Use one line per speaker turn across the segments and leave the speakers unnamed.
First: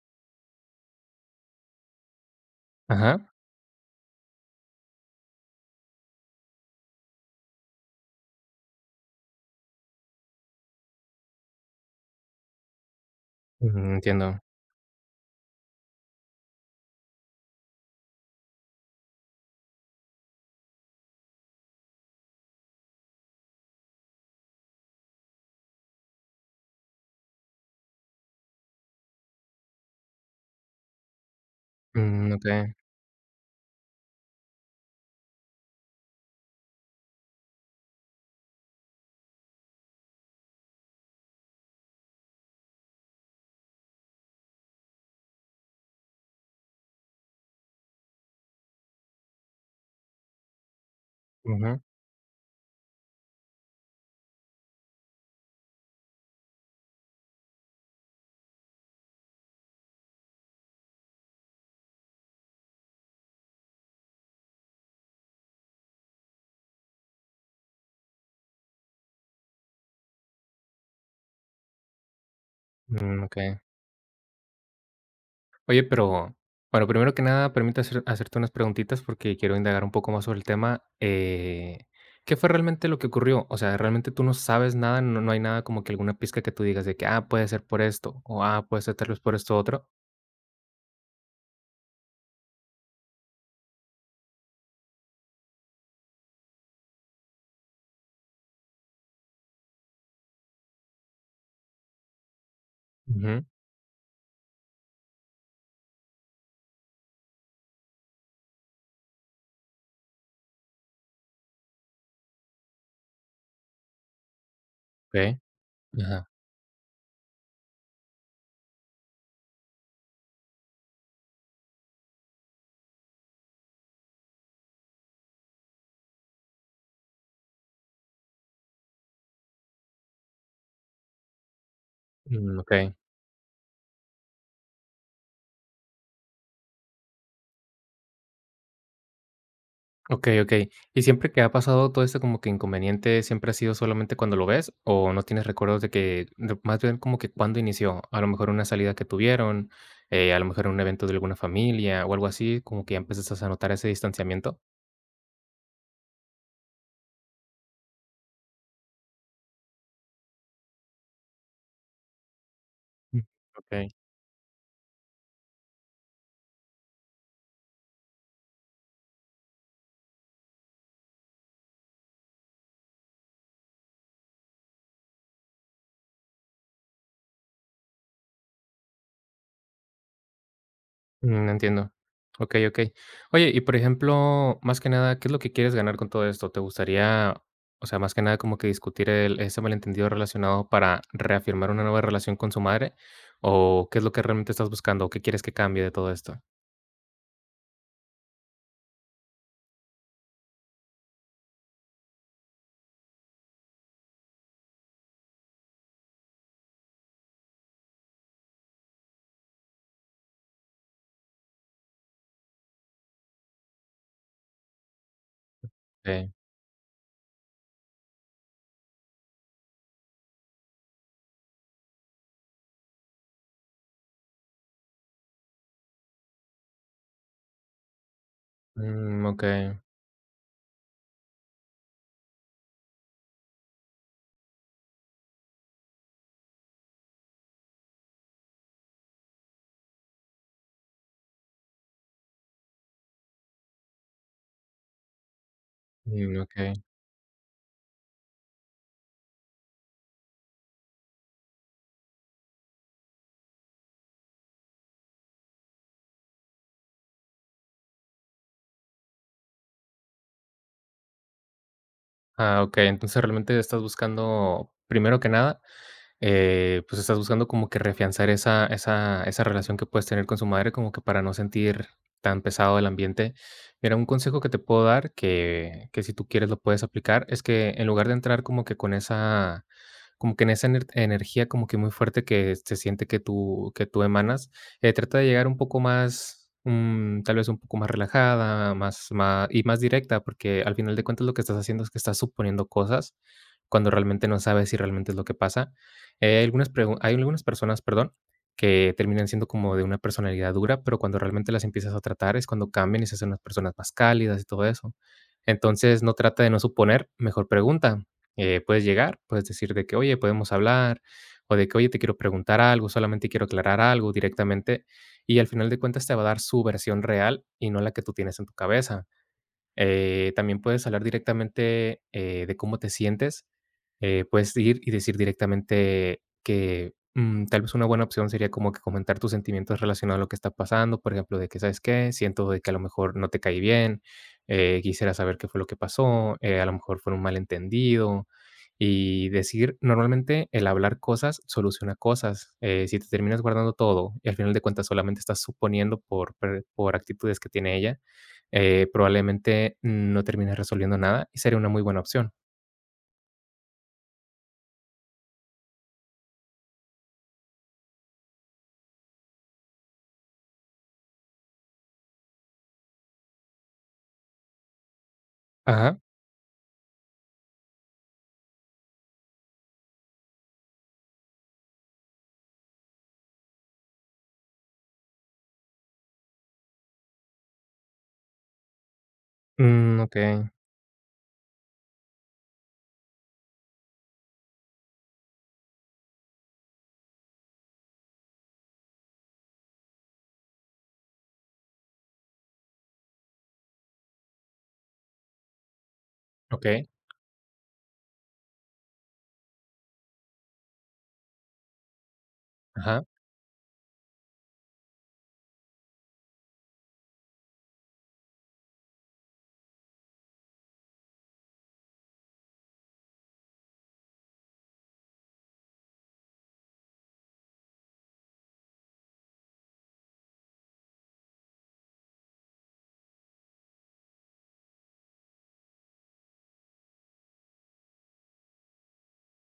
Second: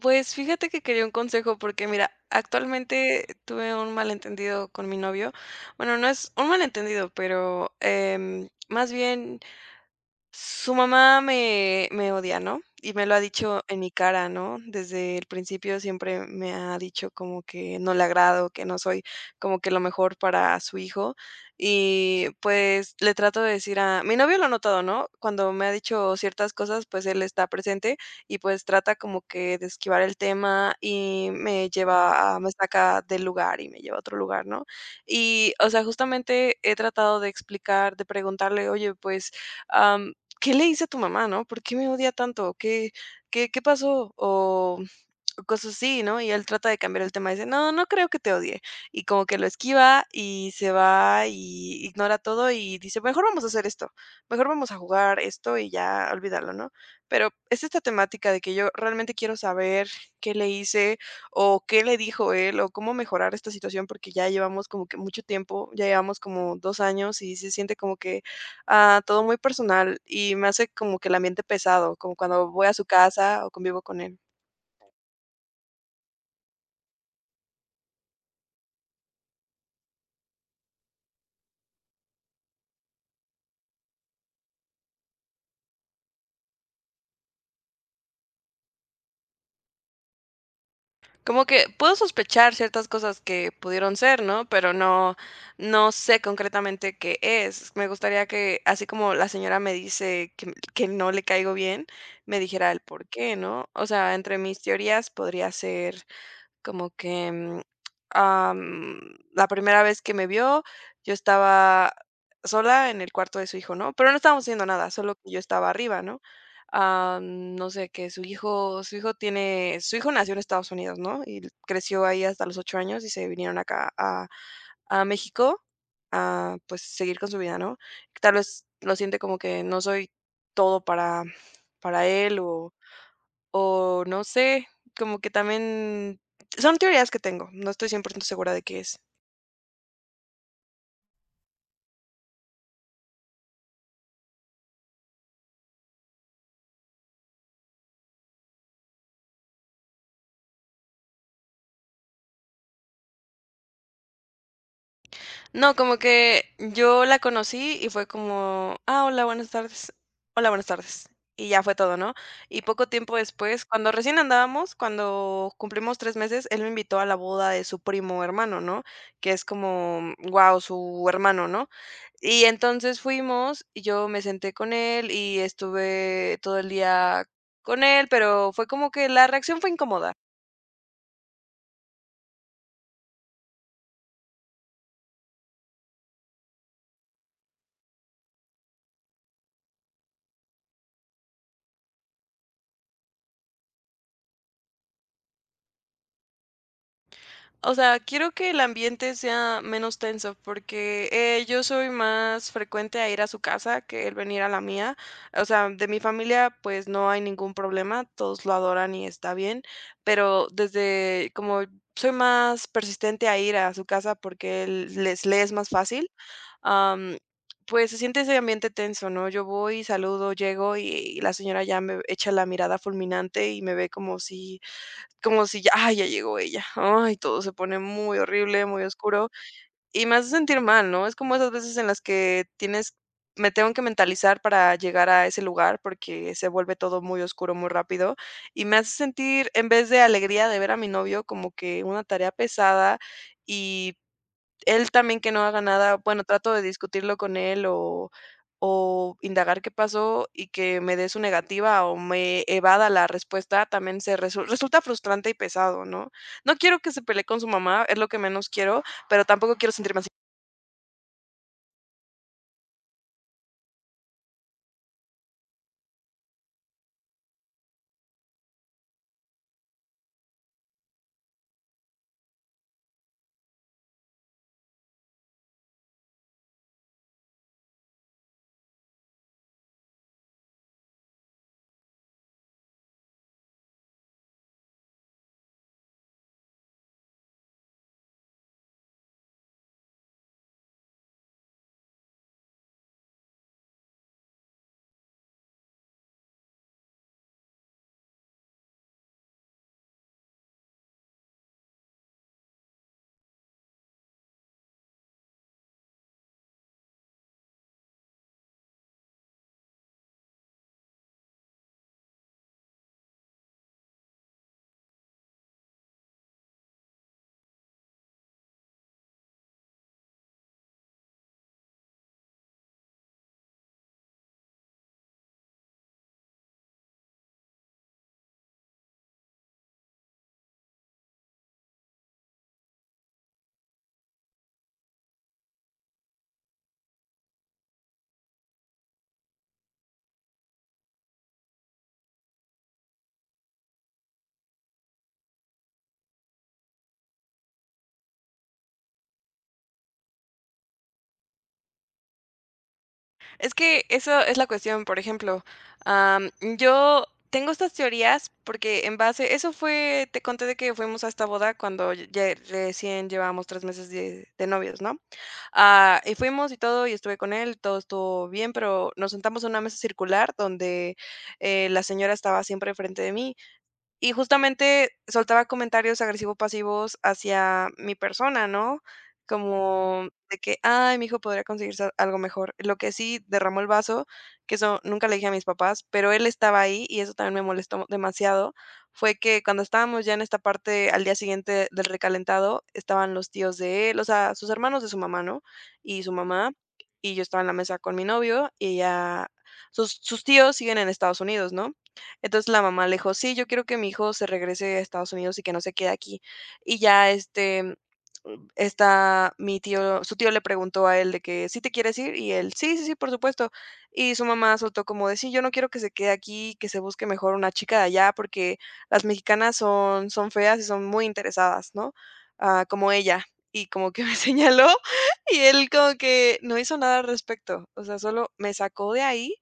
Pues, fíjate que quería un consejo porque, mira,
Ajá.
actualmente tuve un malentendido con mi novio, bueno, no es un malentendido, pero, em, más bien, su mamá me me odia, ¿no? Y me lo ha dicho
Ujú,
en mi cara,
entiendo.
¿no? Desde el principio siempre me ha dicho como que no le agrado, que no soy como que lo mejor para su hijo y, pues, le trato de decir a mi novio lo ha notado, ¿no? Cuando me ha dicho ciertas cosas, pues, él está presente y, pues, trata como que de esquivar el tema y me
Mm,
lleva a me
okey.
saca del lugar y me lleva a otro lugar, ¿no? Y, o sea, justamente, he tratado de explicar, de preguntarle: "Oye, pues, am, ¿qué le hice a tu mamá?", ¿no? "¿Por qué me odia tanto? ¿Qué qué qué pasó?", o, mm, cosas así, ¿no? Y él trata de cambiar el tema, dice: "No, no creo que te odie". Y como que lo esquiva, y se va,
Ujú.
y ignora todo, y dice: Mejor vamos a hacer esto, mejor vamos a jugar esto y ya olvídalo, ¿no?". Pero es esta temática de que yo realmente quiero saber qué le hice, o qué le dijo él, o cómo mejorar esta situación, porque ya llevamos como que mucho tiempo, ya llevamos como dos años y se siente como que, ah, todo muy personal y me hace como que el ambiente pesado, como cuando voy a su
Mm,
casa o
okey.
convivo con él.
Oye, pero pero primero que nada, permite hacer hacerte unas preguntitas porque quiero indagar un poco más sobre el tema, eh, ¿qué fue realmente lo que ocurrió? O sea, ¿realmente tú no sabes nada, no no hay nada como que alguna pizca que tú digas de que: "Ah, puede ser por esto" o "Ah, puede ser tal vez por esto otro"?
Como que puedo sospechar ciertas cosas que pudieron ser, ¿no?, pero no no sé concretamente qué es. Me gustaría que, así como la señora me dice que, mm, que no le caigo bien, me dijera el por qué,
Ujú.
¿no? O sea, entre mis teorías podría ser como que, mm, am, la primera vez que me vio, yo estaba sola, en el cuarto de su hijo, ¿no?, pero no estábamos haciendo nada, solo que
Sí.
yo estaba arriba, ¿no?,
Ajá.
am, no sé, que su hijo su hijo tiene su hijo nació en Estados Unidos, ¿no?, y creció ahí hasta los ocho años, y se vinieron acá a a México a, pues, seguir con su vida, ¿no? Tal vez lo siente como que no soy todo para para él
Mm,
o
okey.
o, no sé, como que también son teorías que tengo, no estoy 100% segura de qué es.
Okey, okey. Y, ¿siempre que ha pasado todo eso como que inconveniente siempre ha sido solamente cuando lo ves o no tienes recuerdos de que de más bien como que, ¿cuándo inició? A lo mejor una salida que tuvieron, eh, a lo mejor un evento de alguna familia o algo así, como que, ¿ya empezaste a notar ese distanciamiento?
No, como que yo la conocí y fue como: "Ah, hola, buenas tardes". "Hola, buenas tardes". Y ya fue todo, ¿no? Y poco tiempo
Mm,
después, cuando
okey.
recién andábamos, cuando cumplimos 3 meses, él me invitó a la boda de su primo hermano, ¿no? Que es como, guau, su hermano, ¿no? Y entonces fuimos y yo me senté con él y estuve todo el día con él, pero fue como que la reacción fue incómoda.
Mm, entiendo. Okey, okey. Oye, y por ejemplo, más que nada, ¿qué es lo que quieres ganar con todo esto? ¿Te gustaría, o sea, más que nada como que discutir el ese malentendido relacionado para reafirmar una nueva relación con su madre o qué es lo que realmente estás buscando? ¿Qué quieres que cambie de todo esto?
O sea, quiero que el ambiente sea menos tenso porque, eh, yo soy más frecuente a ir a su casa que él venir a la mía. O sea, de mi familia, pues no hay ningún problema. Todos lo adoran y está bien, pero desde como soy más persistente a ir a su casa porque él les le es más fácil,
Okey.
am, pues se siente ese ambiente tenso, ¿no? Yo voy, saludo, llego y la señora ya me v echa la mirada fulminante y me ve como si, como si: "Ya, ah, ya llegó ella". Ay, todo se pone muy horrible, muy
Mm,
oscuro,
okey.
y me hace sentir mal, ¿no? Es como esas veces en las que tienes me tengo que mentalizar para llegar a ese lugar porque se vuelve todo muy oscuro, muy rápido, y me hace sentir, en vez de alegría de ver a mi novio, como que una tarea pesada, y él también, que no haga nada. Bueno,
Mm,
trato de
okey.
discutirlo con él o o indagar qué pasó y que me dé su negativa o me evada la respuesta también se resu resulta frustrante y pesado, ¿no? No quiero que se pelee con su mamá, es lo que menos quiero, pero tampoco quiero sentirme así.
Ah, okey. Entonces, realmente, estás buscando, primero que nada, eh, pues, estás buscando como que reafianzar esa esa esa relación que puedes tener con su madre como que para no sentir tan pesado el ambiente. Mira, un consejo que te puedo dar que que, si tú quieres, lo puedes aplicar, es que, en lugar de entrar como que con esa como que en esa ener energía como que muy fuerte que, se siente que tú que tú emanas, eh, trata de llegar un poco más, mm, tal vez, un poco más relajada, más ma y más directa, porque, al final de cuentas, lo que estás haciendo es que estás suponiendo cosas, cuando realmente no sabes si realmente es lo que pasa, eh, hay algunas pregun hay algunas personas, perdón, que terminan siendo como de una personalidad dura, pero cuando realmente las empiezas a tratar, es cuando cambian y se hacen las personas más cálidas y todo eso. Entonces, no, trata de no suponer, mejor pregunta, eh, puedes llegar, puedes decir de que: "Oye, ¿podemos hablar?", o de que: "Oye, te quiero preguntar algo, solamente quiero aclarar algo", directamente y, al final de cuentas, te va a dar su versión real y no la que tú tienes en tu cabeza, eh, también puedes hablar directamente, eh, de cómo te sientes, eh, puedes ir y decir directamente que, mm, tal vez, una buena opción sería como que comentar tus sentimientos relacionado a lo que está pasando, por ejemplo, de que: "¿Sabes qué? Siento de que, a lo mejor, no te caí bien, eh, quisiera saber qué fue lo que pasó, eh, a lo mejor fue un malentendido", y decir normalmente, el hablar cosas soluciona cosas, eh, si te terminas guardando todo y, al final de cuentas, solamente estás suponiendo por per por actitudes que tiene ella, eh, probablemente no termines resolviendo nada y sería una muy buena opción.
Es que, eso es la cuestión, por ejemplo, am, yo tengo estas teorías porque, en base Eso fue te conté de que fuimos a esta boda cuando ya recién llevábamos tres meses de de novios, ¿no?,
Ajá.
ah, y fuimos, y todo, y estuve con él, todo estuvo bien, pero nos sentamos en una mesa circular donde, eh, la señora estaba siempre enfrente de mí, y, justamente, soltaba comentarios agresivo-pasivos hacia mi persona, ¿no?,
Mm,
como de
okey.
que: "Ay, mi hijo podría conseguirse algo mejor". Lo que sí derramó el vaso, que eso nunca le dije a mis papás, pero él estaba ahí y eso también me molestó demasiado, fue que, cuando estábamos ya en esta parte, al día siguiente del recalentado, estaban los tíos de él, o sea, sus hermanos de su mamá, ¿no?, y su mamá,
Okey.
y yo estaba en la mesa con mi novio, y ella Sus sus tíos siguen en Estados Unidos, ¿no? Entonces, la mamá le
Ajá.
dijo: "Sí, yo quiero que mi hijo se regrese a Estados Unidos y que no se quede aquí". Y ya, este, mm, esta mi tío su tío le preguntó a él de que: "¿Sí te quieres ir?", y él: "Sí, sí, sí, por supuesto", y su mamá soltó como de: "Sí, yo no quiero que se quede aquí, y que se busque, mejor, una chica de allá, porque las mexicanas son son feas y son muy interesadas", ¿no?, ah: "Como ella". Y como que me señaló, y él como que, no hizo nada al respecto, o sea, solo me sacó de ahí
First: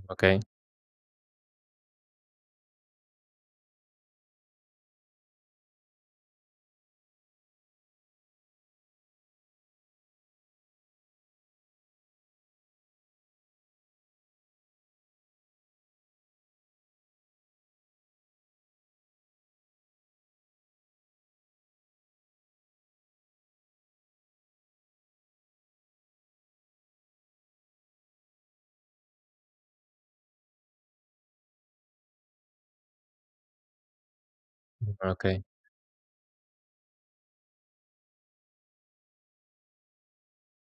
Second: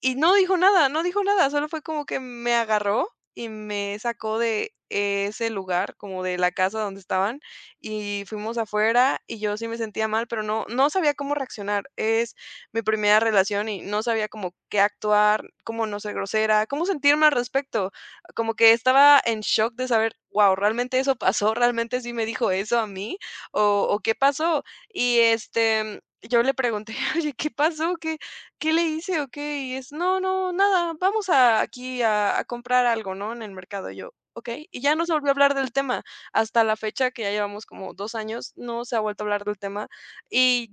y no
Okey.
dijo nada, no dijo nada. Solo fue como que me agarró y me sacó de ese lugar, como de la casa donde estaban, y fuimos afuera, y yo sí me sentía mal, pero no no sabía cómo reaccionar, es mi primera relación y no sabía como qué actuar, cómo no ser grosera, cómo sentirme al respecto. Como que estaba en shock de saber: "Guau, ¿realmente eso pasó, realmente sí me dijo eso a mí, o o, qué pasó?" Y, este, mm, yo le pregunté: "Oye, ¿qué pasó? ¿Qué qué le hice o qué?". Y es: "No, no, nada. Vamos a aquí, a a comprar algo, ¿no?, en el mercado". Y yo: "Okey". Y ya no se volvió a
Okey.
hablar del tema. Hasta la fecha, que ya llevamos como 2 años, no se ha vuelto a hablar del tema y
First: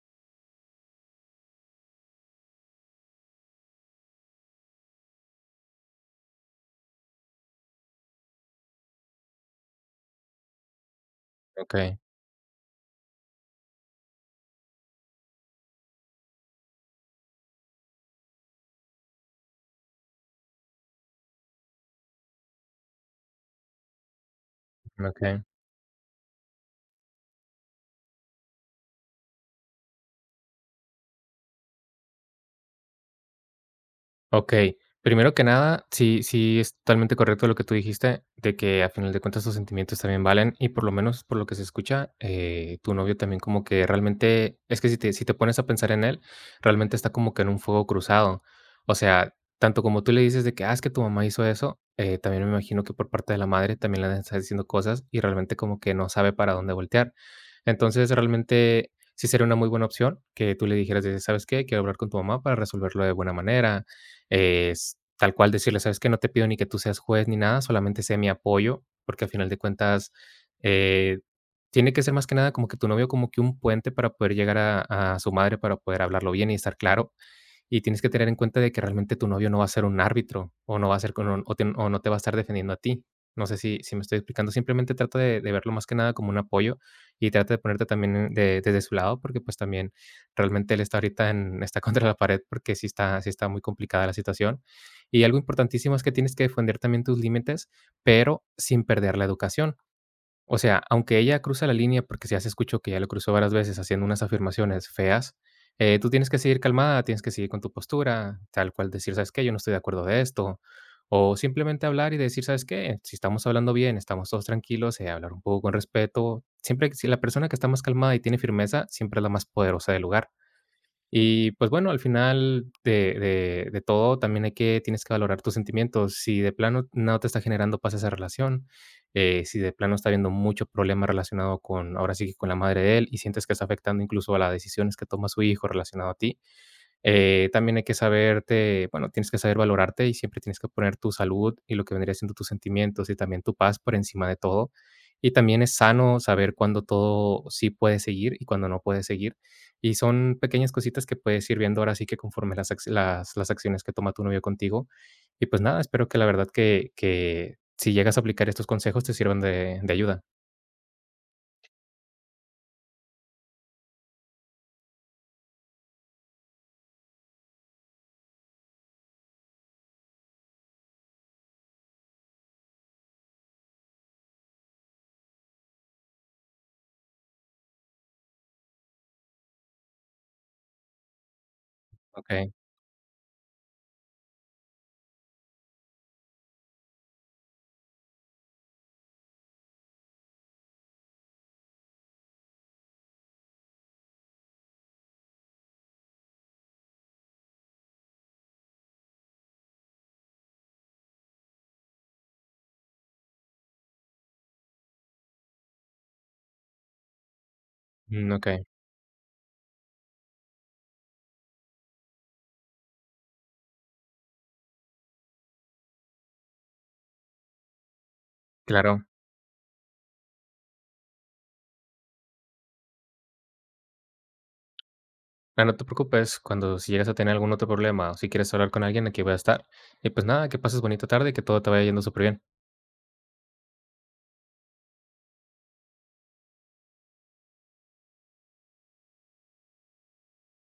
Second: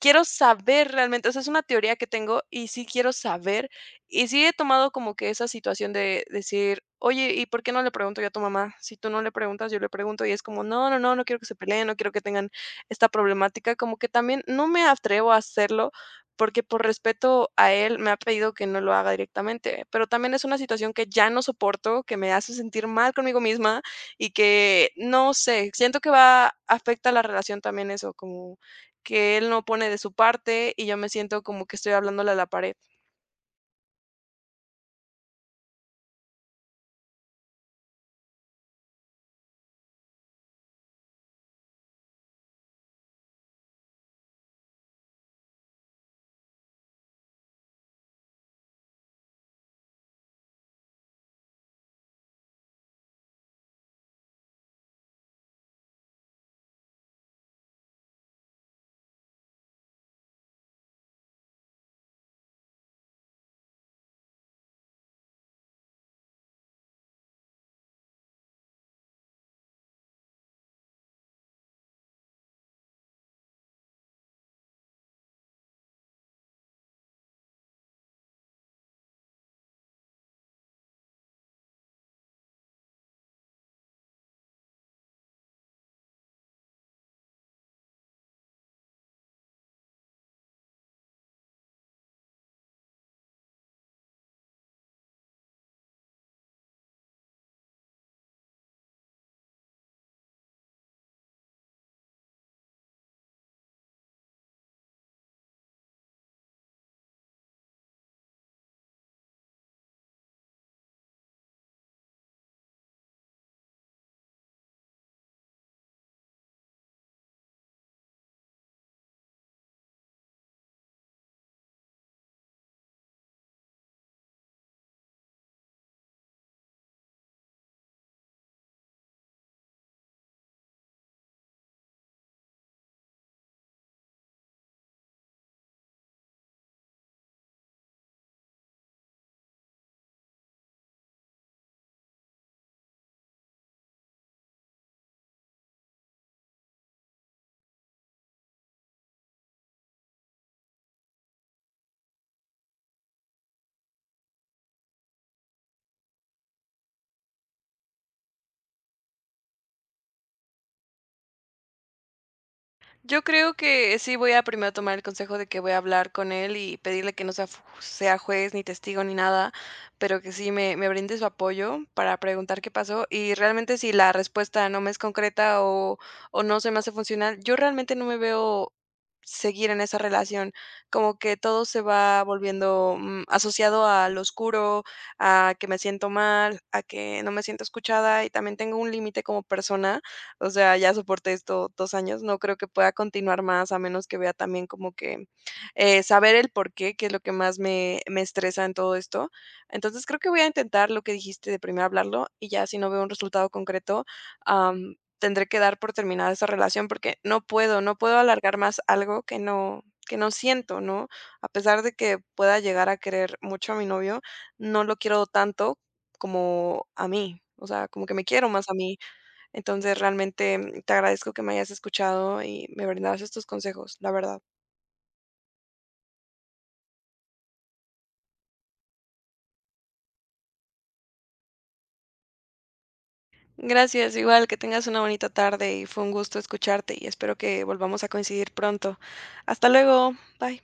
quiero saber realmente, o sea, es una teoría que tengo, y sí quiero saber, y si he tomado como que esa situación de decir: "Oye, ¿y por qué no le pregunto yo a tu mamá? Si tú no le preguntas, yo le pregunto". Y es como: "No, no, no, no quiero que se peleen, no
Okey.
quiero que tengan esta problemática". Como que, también no me atrevo a hacerlo porque por respeto a él, me ha pedido que no lo haga, directamente, pero también, es una situación que ya no soporto, que me hace sentir mal conmigo misma y que, no
Okey.
sé, siento que va afecta la relación, también eso, como que él no pone de su parte y yo me siento como que estoy hablándole a la pared.
Okey, primero que nada, sí sí, es totalmente correcto lo que tú dijiste, de que al final de cuentas tus sentimientos también valen y por lo menos, por lo que se escucha, eh, tu novio también como que realmente Es que si te si te pones a pensar en él, realmente está como que en un fuego cruzado. O sea, tanto como tú le dices de que: "Ah, es que tu mamá hizo eso" eh, también me imagino que por parte de la madre también le debe está diciendo cosas y realmente como que no sabe para dónde voltear. Entonces, realmente sí sería una muy buena opción que tú le dijeras de de: "¿Sabes qué?, quiero hablar con tu mamá para resolverlo de buena manera", es tal cual decirle: "¿Sabes qué?, no te pido ni que tú seas juez ni nada, solamente sé mi apoyo", porque al final de cuentas, eh, tiene que ser más que nada como que tu novio como que un puente para poder llegar a a su madre para poder hablarlo bien y estar claro. Y tienes que tener en cuenta de que realmente tu novio no va a ser un árbitro, o no va a ser con o o te o no te va a estar defendiendo a ti. No sé si si me estoy explicando, simplemente trato de de verlo más que nada como un apoyo, y trata de ponerte también de desde su lado porque pues, también realmente él está ahorita en está contra la pared porque, sí está sí está muy complicada la situación, y algo importantísimo es que tienes que defender también tus límites, pero sin perder la educación. O sea, aunque ella cruza la línea, porque si ya se escuchó que ella lo cruzó varias veces haciendo unas afirmaciones feas, eh, tú tienes que seguir calmada. Tienes que seguir con tu postura, tal cual decir: "¿Sabes qué?, yo no estoy de acuerdo de esto", o simplemente hablar y decir: "¿Sabes qué?, si estamos hablando bien, estamos todos tranquilos, eh, hablar un poco con respeto". Siempre si la persona que está más calmada y tiene firmeza, siempre es la más poderosa del lugar. Y pues bueno, al final de de de todo también hay que tienes que valorar tus sentimientos, si de plano no te está generando paz esa relación, eh, si de plano está habiendo muchos problemas relacionado con, ahora sí, con la madre de él y sientes que está afectando incluso a las decisiones que toma su hijo relacionado a ti, eh, también hay que saberte, bueno, tienes que saber valorarte y siempre tienes que poner tu salud y lo que vendría siendo tus sentimientos y también tu paz por encima de todo. Y también es sano saber cuándo todo sí puede seguir y cuándo no puede seguir. Y son pequeñas cositas que puedes ir viendo ahora sí que conforme las acci las las acciones que toma tu novio contigo, y pues nada, espero que la verdad que que si llegas a aplicar estos consejos te sirvan de de ayuda.
Yo creo que sí voy a primero a tomar el consejo de que voy a hablar con él y pedirle que no sea f sea juez ni testigo ni nada, pero que sí me me brinde su apoyo para preguntar qué pasó y realmente si la respuesta no me es concreta o o no se me hace funcional, yo realmente no me veo seguir en esa relación, como que todo se va
Okey.
volviendo, mm, asociado al oscuro, a que me siento mal, a que no me siento escuchada y también tengo un límite como persona, o sea, ya soporté esto dos años. No creo que pueda continuar más al menos que vea también como que eh, saber el porqué, que es lo que más me me estresa en todo esto. Entonces creo que voy a intentar lo que dijiste de primero hablarlo y ya si no veo un resultado concreto, am, tendré que dar por terminar esa relación porque no puedo no puedo
Mm,
alargar
Okey.
más algo que no que no siento, ¿no? A pesar de que pueda llegar a querer mucho a mi novio, no lo quiero tanto como a mí, o sea, como que me quiero más a mí.
Claro.
Entonces realmente te agradezco que me hayas escuchado y me brindaras estos consejos, la verdad.
Ah, no te preocupes cuando si llegas a tener algún otro problema o si quieres hablar con alguien aquí voy a estar y pues nada, que pases bonita tarde y que todo te vaya yendo super bien.
Gracias, igual. Que tengas una bonita tarde y fue un gusto escucharte y espero que volvamos a coincidir pronto. Hasta luego. bye.